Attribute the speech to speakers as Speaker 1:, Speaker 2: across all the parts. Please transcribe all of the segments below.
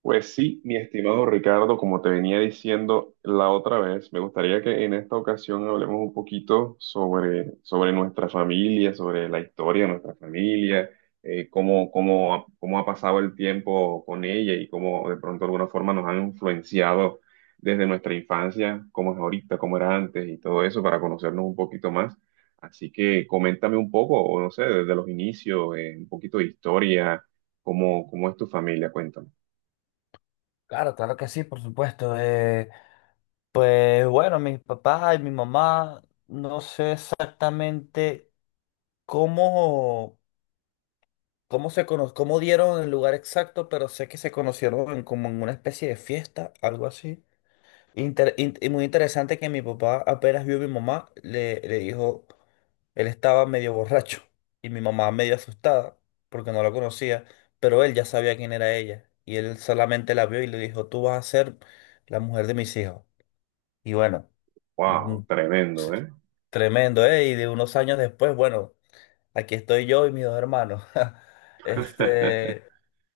Speaker 1: Pues sí, mi estimado Ricardo, como te venía diciendo la otra vez, me gustaría que en esta ocasión hablemos un poquito sobre nuestra familia, sobre la historia de nuestra familia, cómo ha pasado el tiempo con ella y cómo de pronto de alguna forma nos han influenciado desde nuestra infancia, cómo es ahorita, cómo era antes y todo eso para conocernos un poquito más. Así que coméntame un poco, o no sé, desde los inicios, un poquito de historia, cómo es tu familia, cuéntame.
Speaker 2: Claro, claro que sí, por supuesto. Pues bueno, mis papás y mi mamá, no sé exactamente cómo, cómo dieron el lugar exacto, pero sé que se conocieron como en una especie de fiesta, algo así. Y muy interesante que mi papá apenas vio a mi mamá, le dijo, él estaba medio borracho y mi mamá medio asustada porque no la conocía, pero él ya sabía quién era ella y él solamente la vio y le dijo: «Tú vas a ser la mujer de mis hijos.» Y bueno, mm,
Speaker 1: Wow, tremendo,
Speaker 2: sí,
Speaker 1: ¿eh?
Speaker 2: tremendo, ¿eh? Y de unos años después, bueno, aquí estoy yo y mis dos hermanos. Este,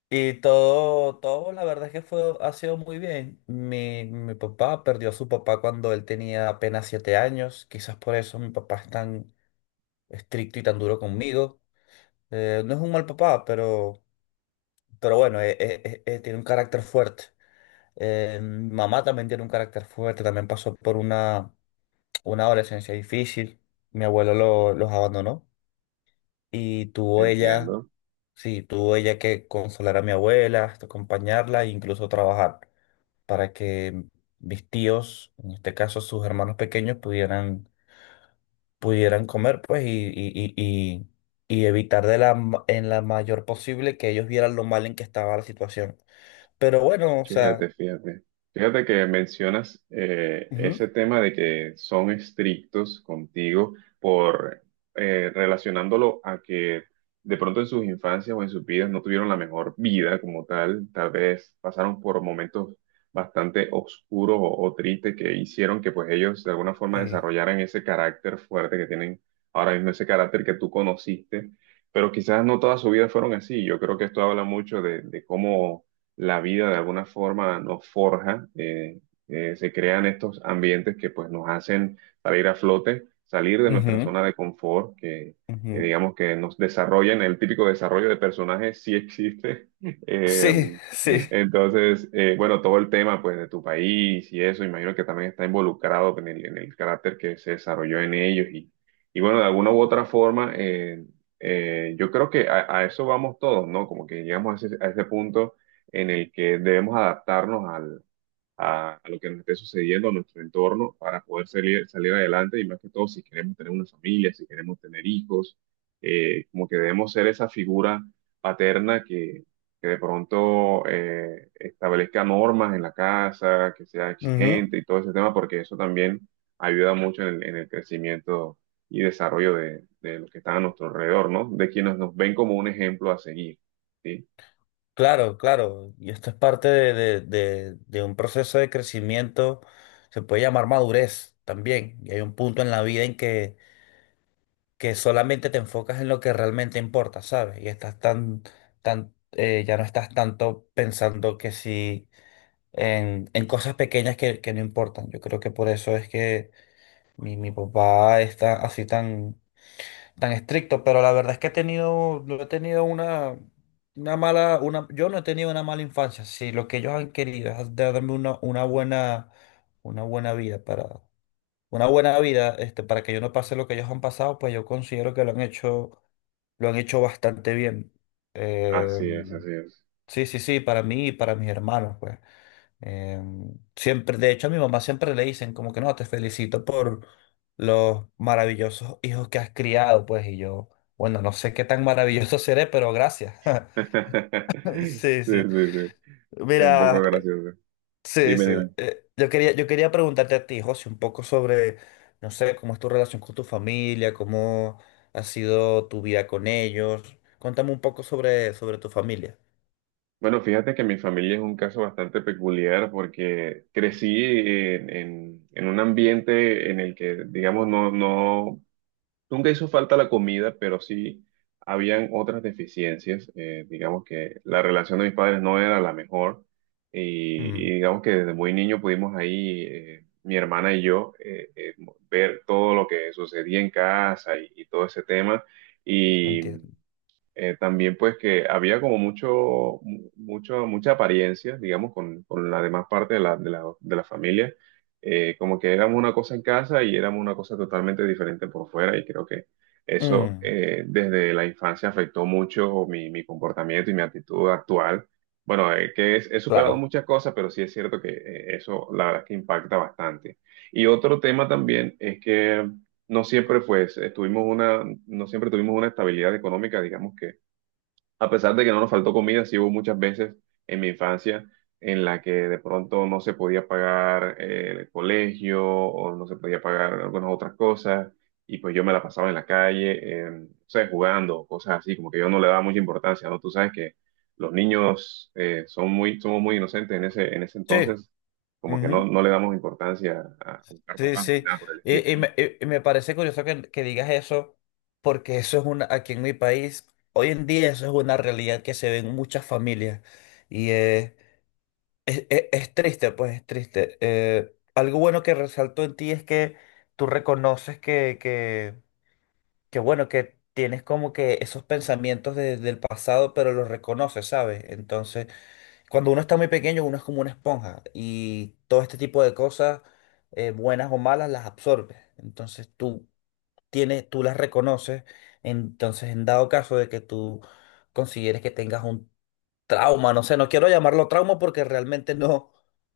Speaker 2: y todo, la verdad es que fue, ha sido muy bien. Mi papá perdió a su papá cuando él tenía apenas 7 años. Quizás por eso mi papá es tan estricto y tan duro conmigo. No es un mal papá, pero, bueno, tiene un carácter fuerte. Mi mamá también tiene un carácter fuerte, también pasó por una adolescencia difícil. Mi abuelo los abandonó y tuvo ella,
Speaker 1: Entiendo.
Speaker 2: sí, tuvo ella que consolar a mi abuela, hasta acompañarla e incluso trabajar para que mis tíos, en este caso sus hermanos pequeños, pudieran comer, pues, y y evitar en la mayor posible que ellos vieran lo mal en que estaba la situación. Pero bueno, o sea,
Speaker 1: Fíjate, fíjate. Fíjate que mencionas
Speaker 2: ujú.
Speaker 1: ese tema de que son estrictos contigo por relacionándolo a que de pronto en sus infancias o en sus vidas no tuvieron la mejor vida como tal. Tal vez pasaron por momentos bastante oscuros o tristes que hicieron que pues ellos de alguna forma
Speaker 2: Sí.
Speaker 1: desarrollaran ese carácter fuerte que tienen ahora mismo, ese carácter que tú conociste. Pero quizás no toda su vida fueron así. Yo creo que esto habla mucho de cómo la vida de alguna forma nos forja, se crean estos ambientes que pues nos hacen salir a flote, salir de nuestra
Speaker 2: Ujú,
Speaker 1: zona de confort, que
Speaker 2: ujú.
Speaker 1: digamos que nos desarrollan, el típico desarrollo de personajes sí existe.
Speaker 2: Sí,
Speaker 1: Eh,
Speaker 2: sí.
Speaker 1: bueno, todo el tema pues de tu país y eso, imagino que también está involucrado en el carácter que se desarrolló en ellos y bueno, de alguna u otra forma, yo creo que a eso vamos todos, ¿no? Como que llegamos a a ese punto en el que debemos adaptarnos a lo que nos esté sucediendo, a nuestro entorno, para poder salir adelante y más que todo si queremos tener una familia, si queremos tener hijos, como que debemos ser esa figura paterna que de pronto establezca normas en la casa, que sea
Speaker 2: Ujú.
Speaker 1: exigente y todo ese tema, porque eso también ayuda mucho en el crecimiento y desarrollo de los que están a nuestro alrededor, ¿no? De quienes nos ven como un ejemplo a seguir, ¿sí?
Speaker 2: Claro, claro, y esto es parte de un proceso de crecimiento, se puede llamar madurez también, y hay un punto en la vida en que solamente te enfocas en lo que realmente importa, ¿sabes? Y estás ya no estás tanto pensando que si en, en cosas pequeñas que no importan. Yo creo que por eso es que mi papá está así tan estricto, pero la verdad es que no he tenido yo no he tenido una mala infancia. Si lo que ellos han querido es darme una buena vida para, una buena vida, para que yo no pase lo que ellos han pasado, pues yo considero que lo han hecho bastante bien. Eh,
Speaker 1: Así es, así es.
Speaker 2: sí, sí, sí, para mí y para mis hermanos, pues. Siempre, de hecho, a mi mamá siempre le dicen como que no, te felicito por los maravillosos hijos que has criado, pues, y yo, bueno, no sé qué tan maravilloso seré, pero gracias. Sí,
Speaker 1: Sí,
Speaker 2: sí.
Speaker 1: sí, sí. Es un poco
Speaker 2: Mira,
Speaker 1: gracioso.
Speaker 2: sí,
Speaker 1: Dime,
Speaker 2: sí.
Speaker 1: dime.
Speaker 2: Yo quería preguntarte a ti, José, un poco sobre, no sé, cómo es tu relación con tu familia, cómo ha sido tu vida con ellos. Cuéntame un poco sobre tu familia.
Speaker 1: Bueno, fíjate que mi familia es un caso bastante peculiar porque crecí en un ambiente en el que, digamos, no nunca hizo falta la comida, pero sí habían otras deficiencias. Digamos que la relación de mis padres no era la mejor
Speaker 2: Mm,
Speaker 1: y digamos que desde muy niño pudimos ahí, mi hermana y yo, ver todo lo que sucedía en casa y todo ese tema. Y
Speaker 2: entiendo.
Speaker 1: también pues que había como mucha apariencia, digamos, con la demás parte de la familia. Como que éramos una cosa en casa y éramos una cosa totalmente diferente por fuera y creo que eso
Speaker 2: Mm,
Speaker 1: desde la infancia afectó mucho mi comportamiento y mi actitud actual. Bueno, he superado
Speaker 2: claro.
Speaker 1: muchas cosas, pero sí es cierto que eso la verdad es que impacta bastante. Y otro tema también es que no siempre pues estuvimos una, no siempre tuvimos una estabilidad económica, digamos, a pesar de que no nos faltó comida, sí hubo muchas veces en mi infancia en la que de pronto no se podía pagar el colegio o no se podía pagar algunas otras cosas y pues yo me la pasaba en la calle, no sé, jugando, cosas así, como que yo no le daba mucha importancia, ¿no? Tú sabes que los niños son muy, somos muy inocentes en en ese
Speaker 2: Sí.
Speaker 1: entonces, como que
Speaker 2: Ujú.
Speaker 1: no le damos importancia a buscar
Speaker 2: Sí,
Speaker 1: trabajo ni
Speaker 2: sí.
Speaker 1: nada por el estilo,
Speaker 2: Y, y
Speaker 1: ¿no?
Speaker 2: me, y- y me parece curioso que digas eso, porque eso es aquí en mi país, hoy en día eso es una realidad que se ve en muchas familias. Y eh, es triste, pues es triste. Algo bueno que resalto en ti es que tú reconoces que bueno, que tienes como que esos pensamientos del pasado, pero los reconoces, ¿sabes? Entonces cuando uno está muy pequeño, uno es como una esponja y todo este tipo de cosas, buenas o malas, las absorbes. Entonces tú las reconoces. Entonces, en dado caso de que tú consideres que tengas un trauma, no sé, no quiero llamarlo trauma porque realmente no,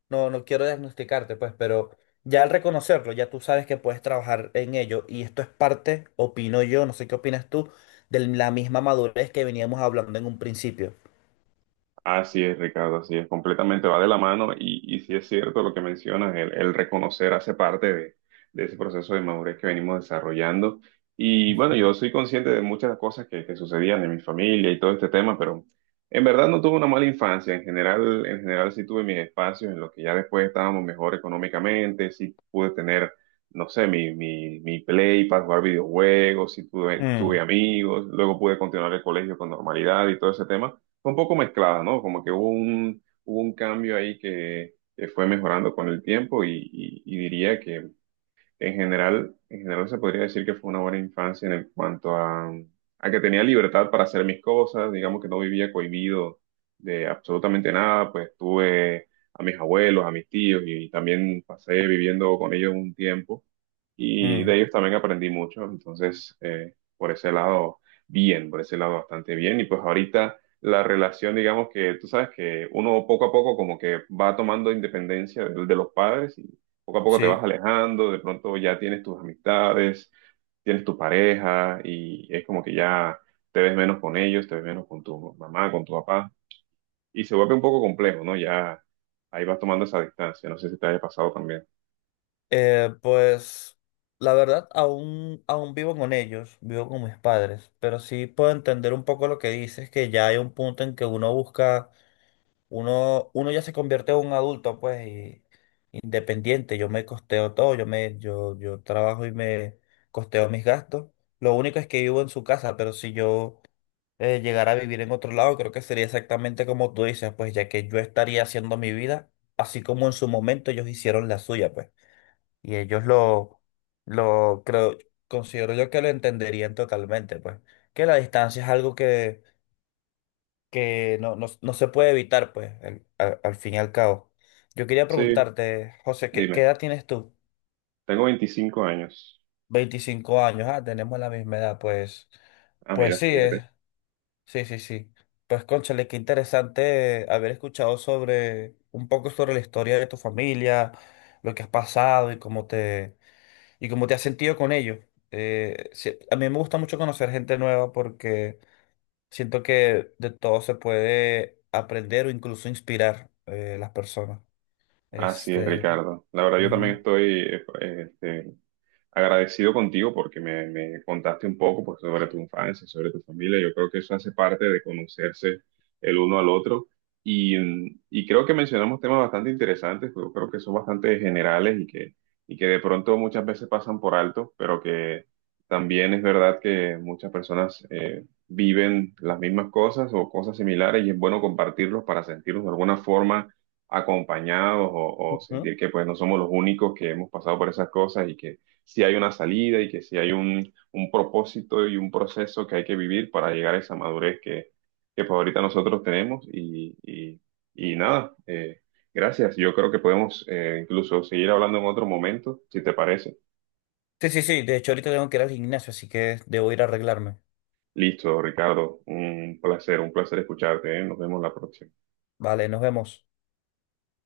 Speaker 2: no, no quiero diagnosticarte, pues, pero ya al reconocerlo, ya tú sabes que puedes trabajar en ello y esto es parte, opino yo, no sé qué opinas tú, de la misma madurez que veníamos hablando en un principio.
Speaker 1: Así es, Ricardo, así es, completamente va de la mano y sí es cierto lo que mencionas, el reconocer hace parte de ese proceso de madurez que venimos desarrollando. Y bueno, yo soy consciente de muchas cosas que sucedían en mi familia y todo este tema, pero en verdad no tuve una mala infancia. En general sí tuve mis espacios en los que ya después estábamos mejor económicamente, sí pude tener, no sé, mi play para jugar videojuegos, sí tuve
Speaker 2: Mm,
Speaker 1: amigos, luego pude continuar el colegio con normalidad y todo ese tema fue un poco mezclada, ¿no? Como que hubo un cambio ahí que fue mejorando con el tiempo y diría que, en general se podría decir que fue una buena infancia en el- cuanto a que tenía libertad para hacer mis cosas, digamos que no vivía cohibido de absolutamente nada, pues tuve a mis abuelos, a mis tíos y también pasé viviendo con ellos un tiempo y de
Speaker 2: mm,
Speaker 1: ellos también aprendí mucho, entonces por ese lado bien, por ese lado bastante bien y pues ahorita la relación, digamos que tú sabes que uno poco a poco como que va tomando independencia de los padres, poco a poco te vas
Speaker 2: sí.
Speaker 1: alejando, de pronto ya tienes tus amistades, tienes tu pareja y es como que ya te ves menos con ellos, te ves menos con tu mamá, con tu papá y se vuelve un poco complejo, ¿no? Ya ahí vas tomando esa distancia, no sé si te haya pasado también.
Speaker 2: Pues la verdad, aún vivo con ellos, vivo con mis padres, pero sí puedo entender un poco lo que dices, que ya hay un punto en que uno ya se convierte en un adulto, pues, y independiente, yo me costeo todo, yo trabajo y me costeo mis gastos. Lo único es que vivo en su casa, pero si yo llegara a vivir en otro lado, creo que sería exactamente como tú dices, pues, ya que yo estaría haciendo mi vida, así como en su momento ellos hicieron la suya, pues. Y ellos lo creo, considero yo que lo entenderían totalmente, pues. Que la distancia es algo que no se puede evitar, pues, al fin y al cabo. Yo quería
Speaker 1: Sí,
Speaker 2: preguntarte, José, ¿qué
Speaker 1: dime,
Speaker 2: edad tienes tú?
Speaker 1: tengo 25 años.
Speaker 2: 25 años, ah, tenemos la misma edad, pues.
Speaker 1: Ah,
Speaker 2: Pues
Speaker 1: mira,
Speaker 2: sí,
Speaker 1: fíjate.
Speaker 2: sí, sí, sí. Pues, cónchale, qué interesante haber escuchado un poco sobre la historia de tu familia, lo que has pasado. ¿Y cómo te has sentido con ellos? Sí, a mí me gusta mucho conocer gente nueva porque siento que de todo se puede aprender o incluso inspirar las personas.
Speaker 1: Así es,
Speaker 2: Este,
Speaker 1: Ricardo. La verdad, yo también
Speaker 2: ujú,
Speaker 1: estoy eh, este, agradecido contigo porque me contaste un poco pues, sobre tu infancia, sobre tu familia. Yo creo que eso hace parte de conocerse el uno al otro. Y, mm, y creo que mencionamos temas bastante interesantes, yo creo que son bastante generales y que de pronto muchas veces pasan por alto, pero que también es verdad que muchas personas viven las mismas cosas o cosas similares y es bueno compartirlos para sentirnos de alguna forma acompañados o
Speaker 2: ujú.
Speaker 1: sentir que pues no somos los únicos que hemos pasado por esas cosas y que sí hay una salida y que sí hay un propósito y un proceso que hay que vivir para llegar a esa madurez que pues ahorita nosotros tenemos y nada, gracias. Yo creo que podemos incluso seguir hablando en otro momento, si te parece.
Speaker 2: Sí, sí, sí. De hecho, ahorita tengo que ir al gimnasio, así que debo ir a arreglarme.
Speaker 1: Listo, Ricardo, un placer escucharte, ¿eh? Nos vemos la próxima.
Speaker 2: Vale, nos vemos.